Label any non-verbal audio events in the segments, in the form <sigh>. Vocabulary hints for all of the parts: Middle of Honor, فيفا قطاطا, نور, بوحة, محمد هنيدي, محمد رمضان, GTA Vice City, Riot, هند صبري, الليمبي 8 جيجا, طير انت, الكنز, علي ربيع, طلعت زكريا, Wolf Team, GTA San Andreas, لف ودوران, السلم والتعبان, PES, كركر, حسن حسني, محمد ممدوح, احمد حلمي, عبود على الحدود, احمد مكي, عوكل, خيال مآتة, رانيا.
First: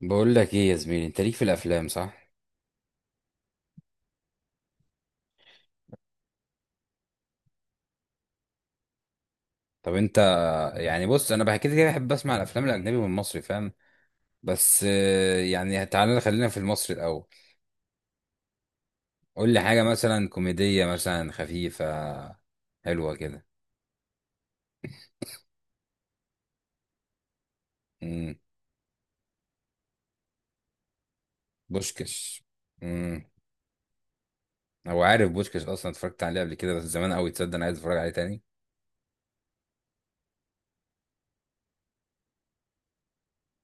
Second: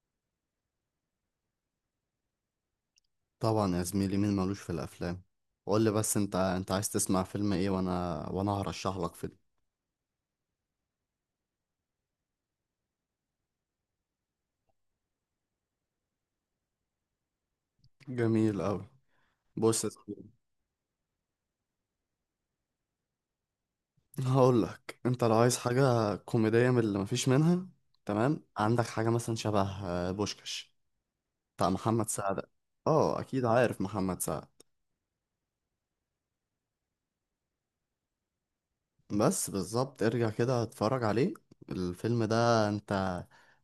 بقول لك ايه يا زميلي، انت ليك في الافلام، صح؟ طبعا يا زميلي، مين مالوش في الافلام؟ قول لي بس، انت عايز تسمع فيلم ايه؟ وانا هرشح لك فيلم. طب انت. يعني بص، انا بحكي كده بحب اسمع الافلام الاجنبي والمصري، فاهم. بس يعني تعالى خلينا في المصري الاول. جميل قوي. قول لي حاجه بص يا مثلا زميلي، كوميديه، مثلا خفيفه. حلوه كده. هقول لك، انت لو عايز حاجه كوميديه من اللي مفيش منها، امم. تمام؟ عندك حاجه مثلا شبه بوشكاش بتاع محمد سعد. بوشكش. اه، امم. اكيد عارف محمد سعد. هو عارف بوشكش اصلا، اتفرجت عليه قبل كده بس زمان قوي. تصدق انا عايز اتفرج عليه تاني. بس بالظبط، ارجع كده اتفرج عليه. الفيلم ده انت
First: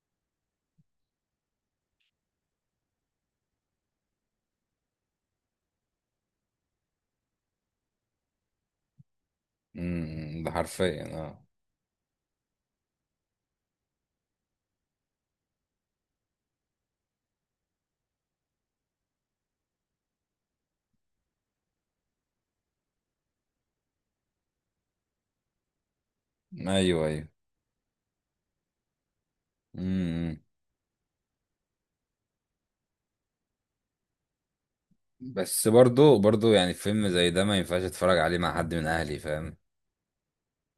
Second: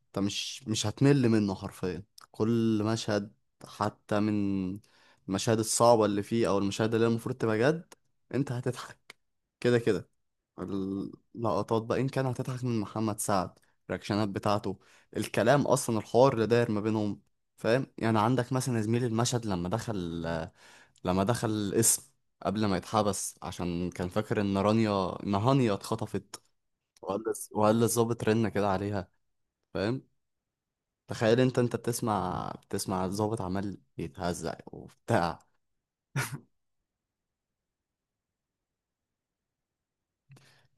انت مش هتمل منه حرفيا. كل مشهد، حتى من المشاهد الصعبة اللي فيه او المشاهد اللي هي المفروض تبقى جد، انت هتضحك كده كده. ده حرفيا اه. اللقطات بقى، ان كان هتضحك من محمد سعد، الرياكشنات بتاعته، الكلام اصلا، الحوار اللي داير ما بينهم. فاهم؟ يعني عندك مثلا يا زميلي المشهد لما دخل، لما دخل القسم، قبل ما يتحبس، عشان كان فاكر ان رانيا، ان هانيا اتخطفت، ايوه، ايوه. وقال للظابط رن كده عليها. فاهم؟ امم. تخيل انت، انت بتسمع الظابط عمال يتهزق وبتاع. بس برضو يعني فيلم زي ده ما ينفعش اتفرج عليه مع حد من اهلي، فاهم.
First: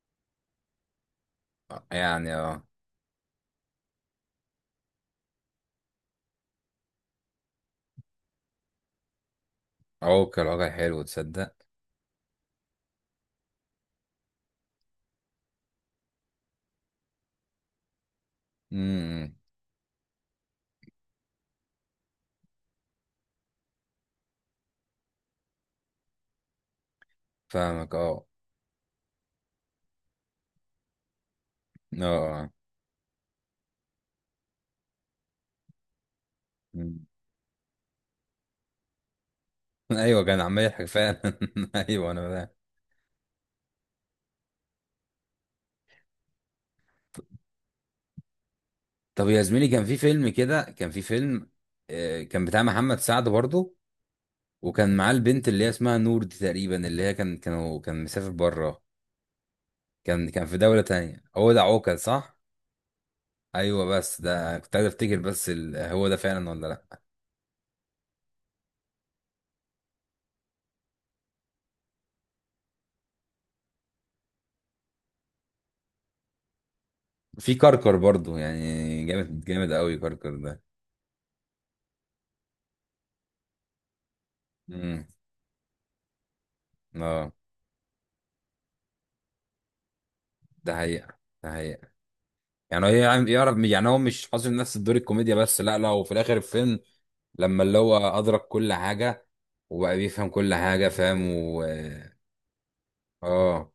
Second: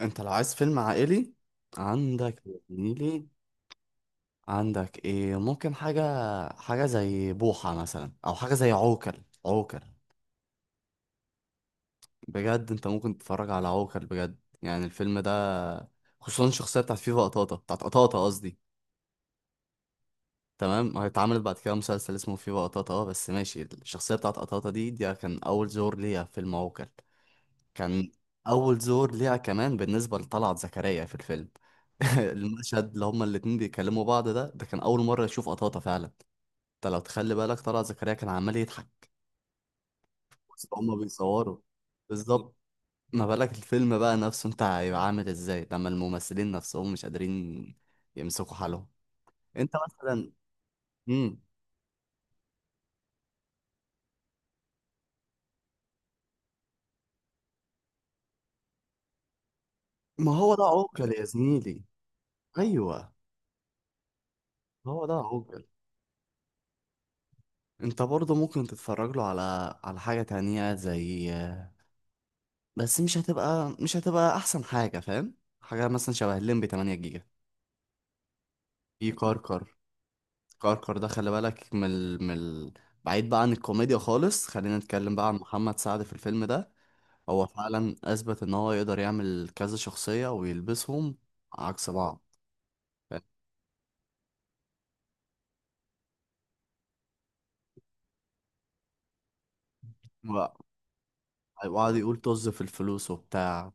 انت لو عايز فيلم عائلي، يعني عندك يا اه. زميلي، عندك ايه، ممكن حاجة، حاجة زي بوحة مثلا، او حاجة زي عوكل. عوكل اه، كان الواقع حلو، تصدق. بجد، انت ممكن تتفرج على عوكل بجد. يعني الفيلم ده، خصوصا الشخصية بتاعت فيفا قطاطا، بتاعت قطاطا قصدي، امم. تمام؟ اتعملت بعد كده مسلسل اسمه فيفا قطاطا، اه، بس ماشي. الشخصية بتاعت قطاطا دي، كان أول زور ليها في الموكل. فاهمك كان اه. أول زور ليها كمان بالنسبة لطلعت زكريا في الفيلم. اه، <laughs> آه. المشهد اللي هما الاتنين بيكلموا بعض ده، كان أول مرة يشوف قطاطا فعلا. انت لو مم. تخلي بالك طلعت زكريا كان عمال يضحك، <laughs> ايوه، كان عمال بس يضحك هما فعلا. بيصوروا. <laughs> ايوه انا فاهم. بالظبط. ما بالك الفيلم بقى نفسه، انت هيبقى عامل ازاي لما الممثلين نفسهم مش قادرين يمسكوا حالهم؟ طب يا زميلي، انت كان في فيلم مثلا. كده، كان في مم. فيلم كان بتاع محمد سعد برضه. وكان معاه البنت اللي هي اسمها نور دي تقريبا، اللي هي كان مسافر بره. كان ما كان هو في ده دولة عوكل تانية. يا هو ده زميلي. عوكل صح؟ ايوه، ايوه، بس ده كنت عايز هو ده افتكر بس عوجل. هو ده فعلا ولا لا؟ انت برضه ممكن تتفرج له على، على حاجة تانية زي، بس مش هتبقى احسن حاجة. فاهم؟ حاجة مثلا شبه الليمبي 8 جيجا. في كركر برضه، يعني في جامد جامد كركر. قوي كركر ده. كركر ده خلي بالك من ال... من ال... بعيد بقى عن الكوميديا خالص، خلينا امم. نتكلم بقى عن محمد سعد في الفيلم ده. اه، هو فعلا اثبت ان هو يقدر يعمل كذا شخصية ده ويلبسهم حقيقة، ده عكس حقيقة. بعض. يعني هي، فاهم؟ يعني يعرف، يعني هو مش حاصل نفس الدور الكوميديا بس، لا لا، وفي الاخر الفيلم لما اللي هو ادرك كل حاجه وبقى بيفهم كل حاجه، فاهم و... وقعد يقول طز في الفلوس وبتاع، اه.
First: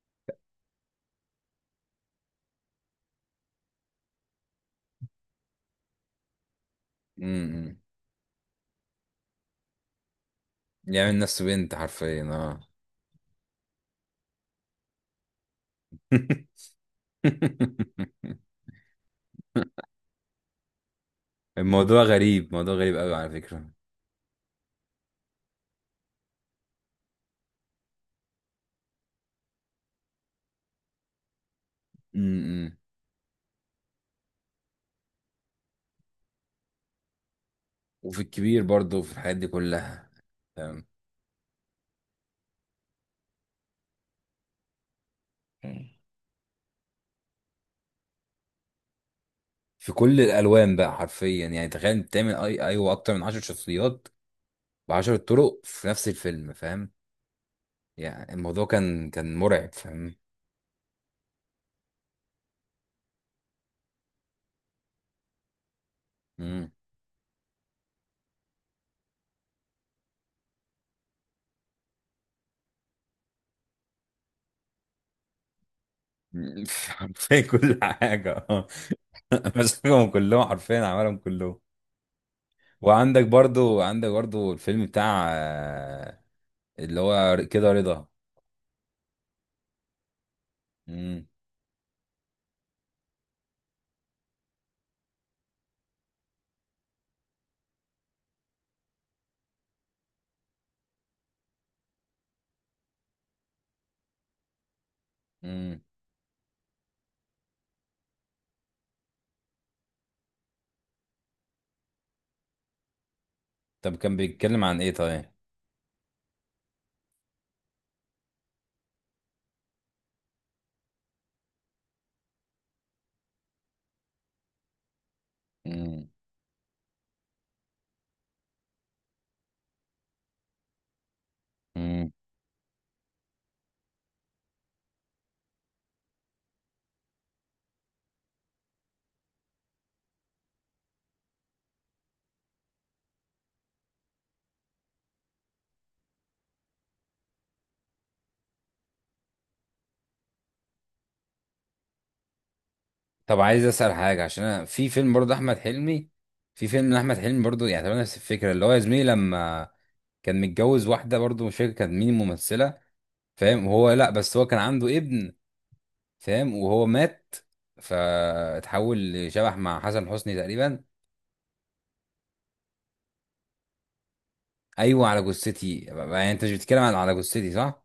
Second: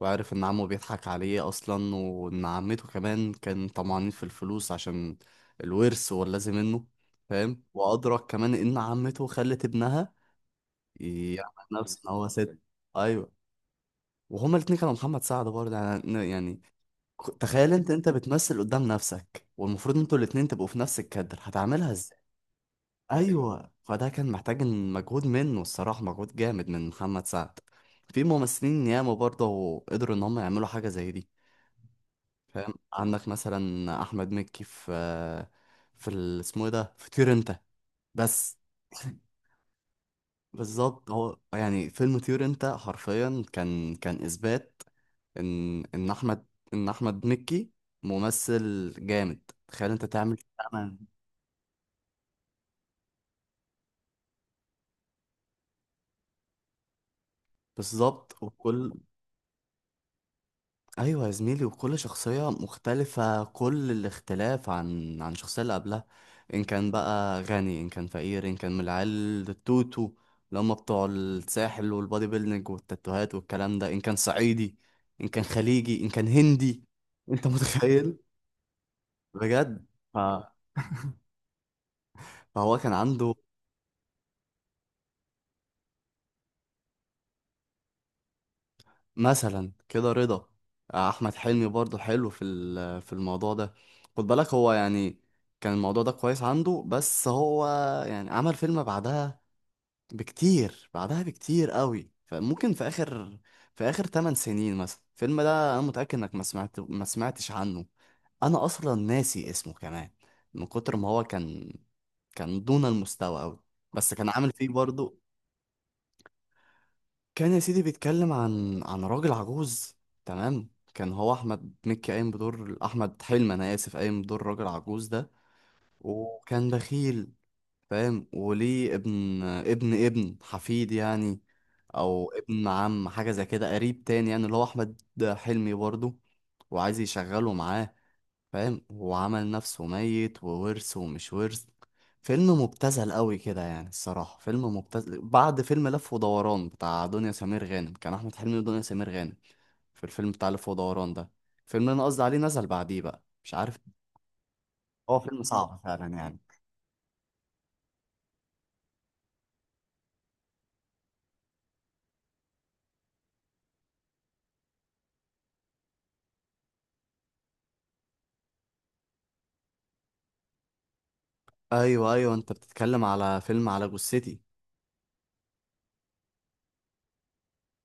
وعارف ان عمه بيضحك عليه اصلا، وان عمته كمان كان طمعانين في الفلوس عشان الورث واللازم منه. فاهم؟ امم. وادرك كمان ان عمته خلت ابنها يعمل نفسه يعمل بنت، نفسه ان حرفيا هو ست. اه. ايوه. وهما الاتنين كانوا محمد سعد برضه. يعني يعني <laughs> تخيل انت، انت بتمثل قدام نفسك، والمفروض انتوا الاتنين تبقوا في نفس الكادر. هتعملها الموضوع ازاي؟ غريب، موضوع غريب قوي على فكره. ايوه، فده كان محتاج إن، مجهود منه الصراحه، مجهود جامد من محمد سعد. في ممثلين ياما برضه قدروا ان هم يعملوا حاجه زي دي. فاهم؟ امم. عندك مثلا احمد مكي في، في ال- اسمه ايه ده، في طير انت. وفي بس الكبير برضه، وفي الحاجات دي كلها. فاهم. بالظبط، هو يعني فيلم طير انت حرفيا كان، كان اثبات ان احمد، ان احمد مكي ممثل جامد. تخيل في انت كل تعمل الالوان بقى، تعمل. حرفيا يعني تخيل انت تعمل اي، ايوه، اكتر من 10 شخصيات ب 10 طرق في نفس الفيلم، فاهم. يعني بالظبط. الموضوع وكل، كان مرعب، فاهم. ايوه يا زميلي، وكل شخصيه مختلفه كل الاختلاف عن، عن الشخصيه اللي قبلها. ان مم. كان بقى غني، ان كان فقير، ان كان من العيال التوتو اللي هم بتوع الساحل والبادي بيلدينج والتاتوهات والكلام ده، ان كان صعيدي، ان كان خليجي، ان كان <laughs> هندي. حرفيا انت كل متخيل؟ حاجة، اه. <laughs> بجد. مسكهم ف... كلهم حرفيا، عملهم كلهم. فهو كان وعندك عنده. برضو عندك برضو الفيلم بتاع اللي هو كده رضا. مثلا كده رضا. مم. احمد حلمي برضو حلو في ال- في الموضوع ده. خد بالك، هو يعني كان الموضوع ده كويس عنده، بس هو يعني عمل فيلم بعدها بكتير، بعدها بكتير قوي. فممكن في اخر، في اخر 8 سنين مثلا، الفيلم ده مم. انا متأكد انك ما سمعتش عنه. انا اصلا ناسي اسمه كمان، من كتر ما هو كان، كان دون المستوى قوي. طب بس كان كان عامل بيتكلم فيه عن ايه برضو. طيب؟ كان يا سيدي بيتكلم عن، عن راجل عجوز، تمام؟ كان هو احمد مكي قايم بدور، احمد حلمي انا اسف، قايم بدور راجل عجوز ده، مم. وكان بخيل. فاهم؟ وليه ابن، ابن حفيد يعني، مم. او ابن عم، حاجه زي كده، قريب تاني يعني، اللي هو احمد حلمي برضه، وعايز يشغله معاه. فاهم؟ وعمل نفسه ميت، وورث ومش ورث. فيلم مبتذل قوي كده يعني الصراحة، فيلم مبتذل بعد فيلم لف ودوران بتاع دنيا سمير غانم، كان أحمد حلمي ودنيا سمير غانم في الفيلم بتاع لف ودوران ده. الفيلم اللي أنا قصدي عليه نزل بعديه بقى، طب مش عايز عارف. اسأل حاجة، عشان انا في فيلم هو برضو فيلم احمد صعب فعلا حلمي. يعني. في فيلم لاحمد حلمي برضو، يعني تقريبا نفس الفكرة، اللي هو يا زميلي لما كان متجوز واحدة برضو، مش فاكر كانت مين الممثلة، فاهم، وهو لا بس هو كان عنده ابن، فاهم، وهو مات فاتحول لشبح مع حسن حسني تقريبا. أيوه، أنت بتتكلم على فيلم على جثتي. ايوه على جثتي، يعني انت مش بتتكلم عن على جثتي، صح؟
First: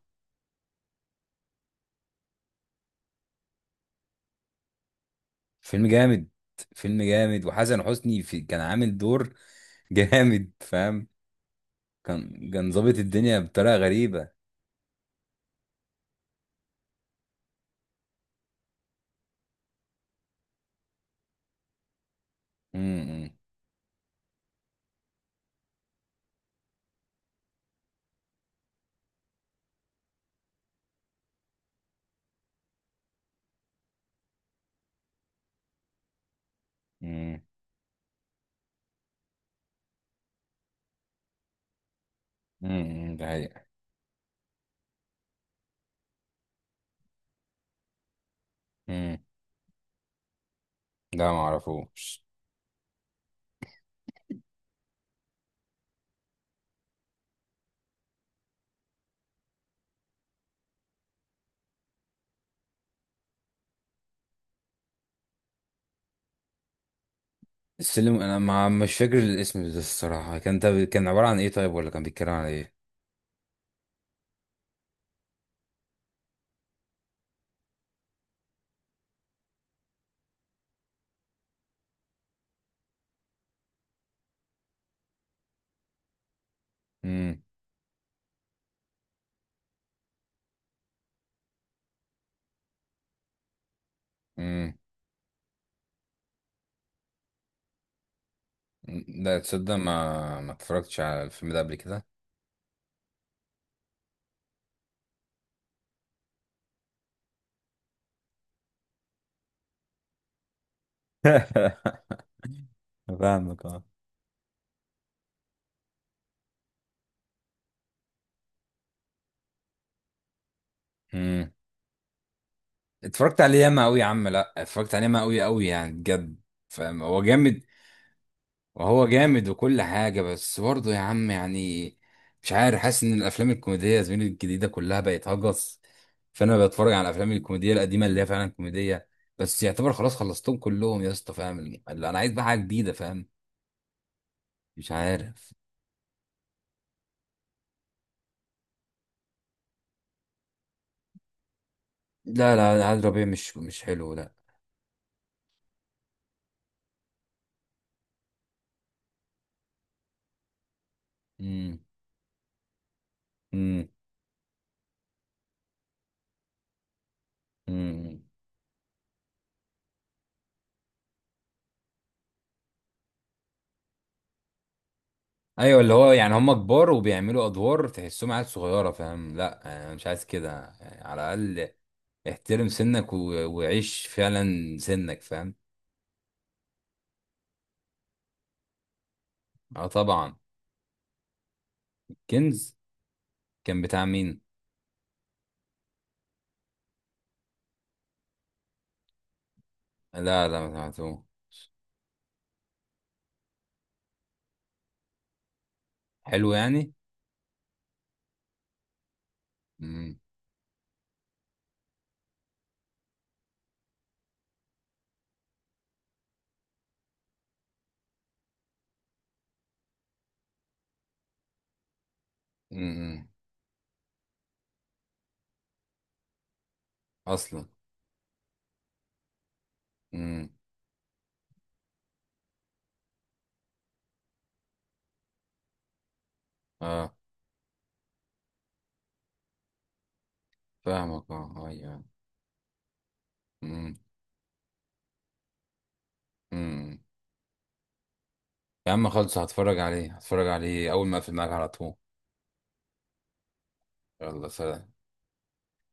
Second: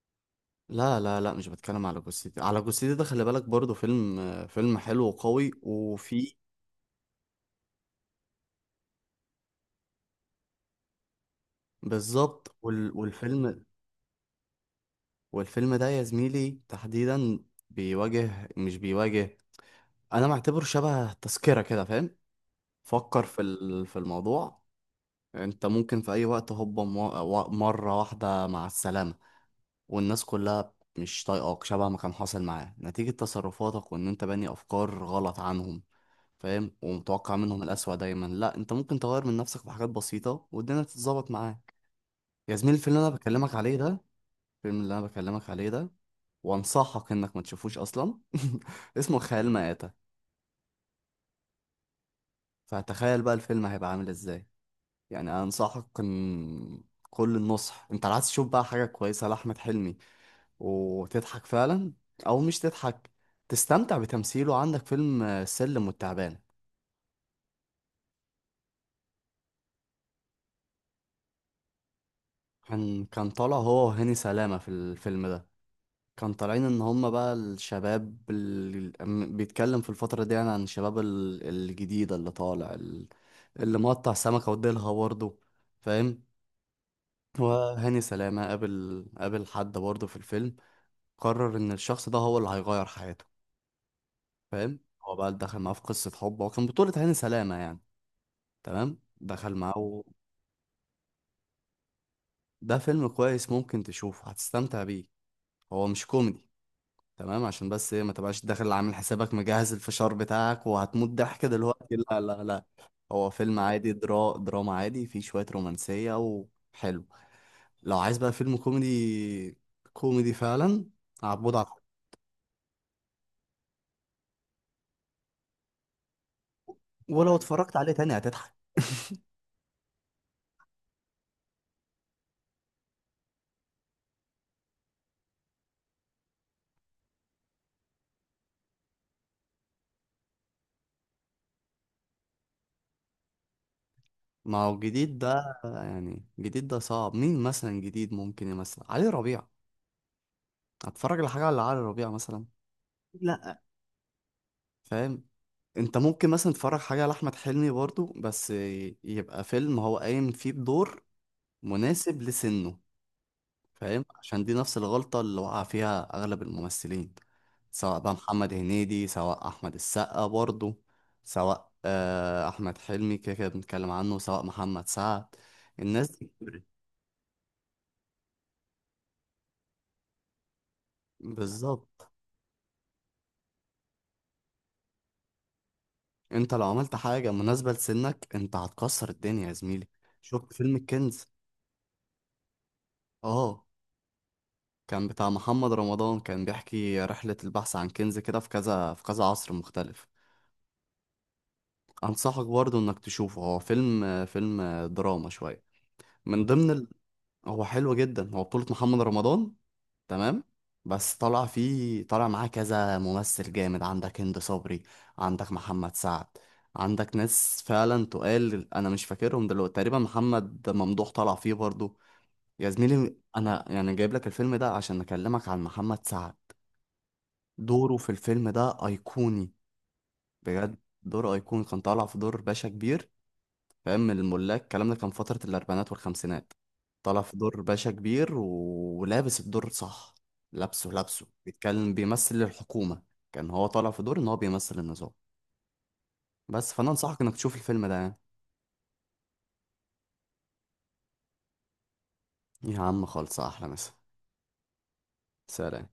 لا لا لا، مش بتكلم على جثتي. على جثتي ده خلي بالك برضه فيلم، فيلم حلو وقوي فيلم جامد. وفيه، فيلم جامد، وحسن حسني في كان عامل دور <laughs> جامد، فاهم. بالظبط. كان وال... ظابط الدنيا والفيلم، بطريقه غريبه. والفيلم ده يا زميلي تحديدا، بيواجه، مش بيواجه، انا معتبره شبه تذكرة كده. فاهم؟ فكر امم. في ال- في الموضوع. انت ممكن في اي وقت هوبا، مرة واحدة مع السلامة، والناس كلها مش طايقاك، شبه ما كان حاصل معاه، نتيجة تصرفاتك وان انت باني افكار غلط عنهم. فاهم؟ ومتوقع امم. منهم الأسوأ دايما. لا، انت ممكن تغير من نفسك في حاجات بسيطة والدنيا تتظبط معاك. يا زميلي الفيلم اللي انا ده بكلمك حقيقة. عليه ده، الفيلم اللي انا بكلمك عليه ده، وانصحك انك ما تشوفوش اصلا، <laughs> امم. اسمه خيال مآتة. لا، ما اعرفوش. فتخيل بقى الفيلم هيبقى عامل ازاي. يعني انا انصحك ان، كل النصح، انت عايز تشوف بقى حاجة كويسة لأحمد حلمي وتضحك فعلا، او مش تضحك، تستمتع بتمثيله، عندك فيلم السلم والتعبان. السلم، انا ما مش فاكر الاسم ده الصراحه. كان ده كان عباره عن ايه طيب، ولا كان بيتكلم عن ايه؟ كان، كان طالع هو وهاني سلامة في الفيلم ده. كان طالعين ان هم بقى الشباب ال- أم- بيتكلم في الفترة دي يعني عن الشباب ال- الجديدة اللي طالع ال- اللي مقطع سمكة وديلها برضه. فاهم؟ وهاني سلامة قابل حد برضه في الفيلم، قرر ان الشخص ده هو اللي هيغير حياته. امم. فاهم؟ هو بقى دخل معاه في قصة حب، هو كان بطولة هاني سلامة يعني، تمام؟ لا دخل تصدق، معاه و... ما اتفرجتش على الفيلم ده قبل كده. ده فيلم كويس ممكن تشوفه، هتستمتع بيه. هو مش كوميدي، تمام؟ عشان بس ايه، ما تبقاش داخل عامل حسابك مجهز الفشار بتاعك وهتموت ضحك دلوقتي. لا <laughs> لا لا، هو فيلم فاهمك اه. عادي، درا دراما عادي، فيه شوية رومانسية، وحلو. لو عايز بقى فيلم كوميدي، كوميدي فعلا، امم. عبود على الحدود. اتفرجت عليه ياما قوي يا عم. لا، اتفرجت عليه ياما قوي قوي، يعني بجد، فاهم. هو ولو جامد. اتفرجت عليه تاني هتضحك. وهو جامد وكل حاجه، بس برضه يا عم يعني مش عارف، حاسس ان الافلام الكوميديه يا زميلي الجديده كلها بقت هجس. فانا بتفرج على الافلام الكوميديه القديمه اللي هي فعلا كوميديه. بس يعتبر خلاص خلصتهم كلهم يا اسطى، فاهم. اللي انا عايز بقى حاجه جديده، فاهم. ما هو مش الجديد عارف. ده، يعني الجديد ده صعب. مين مثلا جديد؟ ممكن مثلا علي ربيع. هتفرج على حاجة على علي ربيع مثلا؟ لا لا، عاد ربيع مش لا. مش حلو، لا. فاهم؟ انت ممكن مثلا تتفرج حاجة لأحمد حلمي برضو، بس يبقى فيلم هو قايم فيه بدور امم. مناسب لسنه. امم. فاهم؟ عشان دي نفس الغلطة اللي وقع فيها أغلب الممثلين، سواء بقى امم. محمد هنيدي، سواء أحمد السقا برضه، سواء أحمد حلمي كده كده بنتكلم عنه، سواء محمد سعد. ايوه، اللي هو الناس دي يعني هم كبرت. كبار وبيعملوا ادوار تحسهم عيال صغيره، فاهم. لا، انا مش عايز كده، يعني على الاقل بالظبط. احترم سنك و... وعيش فعلا سنك، فاهم. انت لو عملت حاجة مناسبة لسنك، انت هتكسر الدنيا يا اه زميلي. طبعا. شفت فيلم الكنز؟ كنز. اه، كان بتاع مين؟ كان بتاع محمد رمضان، كان بيحكي رحلة البحث عن كنز كده في كذا، في كذا عصر مختلف. لا لا، ما سمعتوش. انصحك برضه انك تشوفه، هو فيلم، فيلم دراما شويه، من حلو ضمن ال... يعني. هو حلو جدا. هو بطولة محمد رمضان، امم. تمام؟ بس طلع فيه، طلع معاه كذا ممثل جامد، عندك هند صبري، عندك محمد سعد، عندك ناس فعلا تقال انا مش فاكرهم دلوقتي. تقريبا محمد ممدوح طلع فيه برضه. يا زميلي امم. انا يعني جايب لك الفيلم ده عشان اكلمك عن محمد سعد. اصلا. دوره في الفيلم ده ايقوني. امم. بجد. دور ايقوني. كان طالع في دور باشا كبير. فاهم؟ الملاك الكلام ده كان فترة الأربعينات والخمسينات. اه. طلع في دور باشا كبير ولابس الدور صح. لابسه لابسه فاهمك اه، بيتكلم، ايوه. بيمثل الحكومة. كان هو طالع امم. في دور إن هو بيمثل النظام. بس فأنا امم. أنصحك إنك تشوف الفيلم ده يعني. يا عم خلص، هتفرج عليه، هتفرج عليه اول ما اقفل معاك على طول. يا عم خالص، أحلى مسا. يلا سلام. سلام.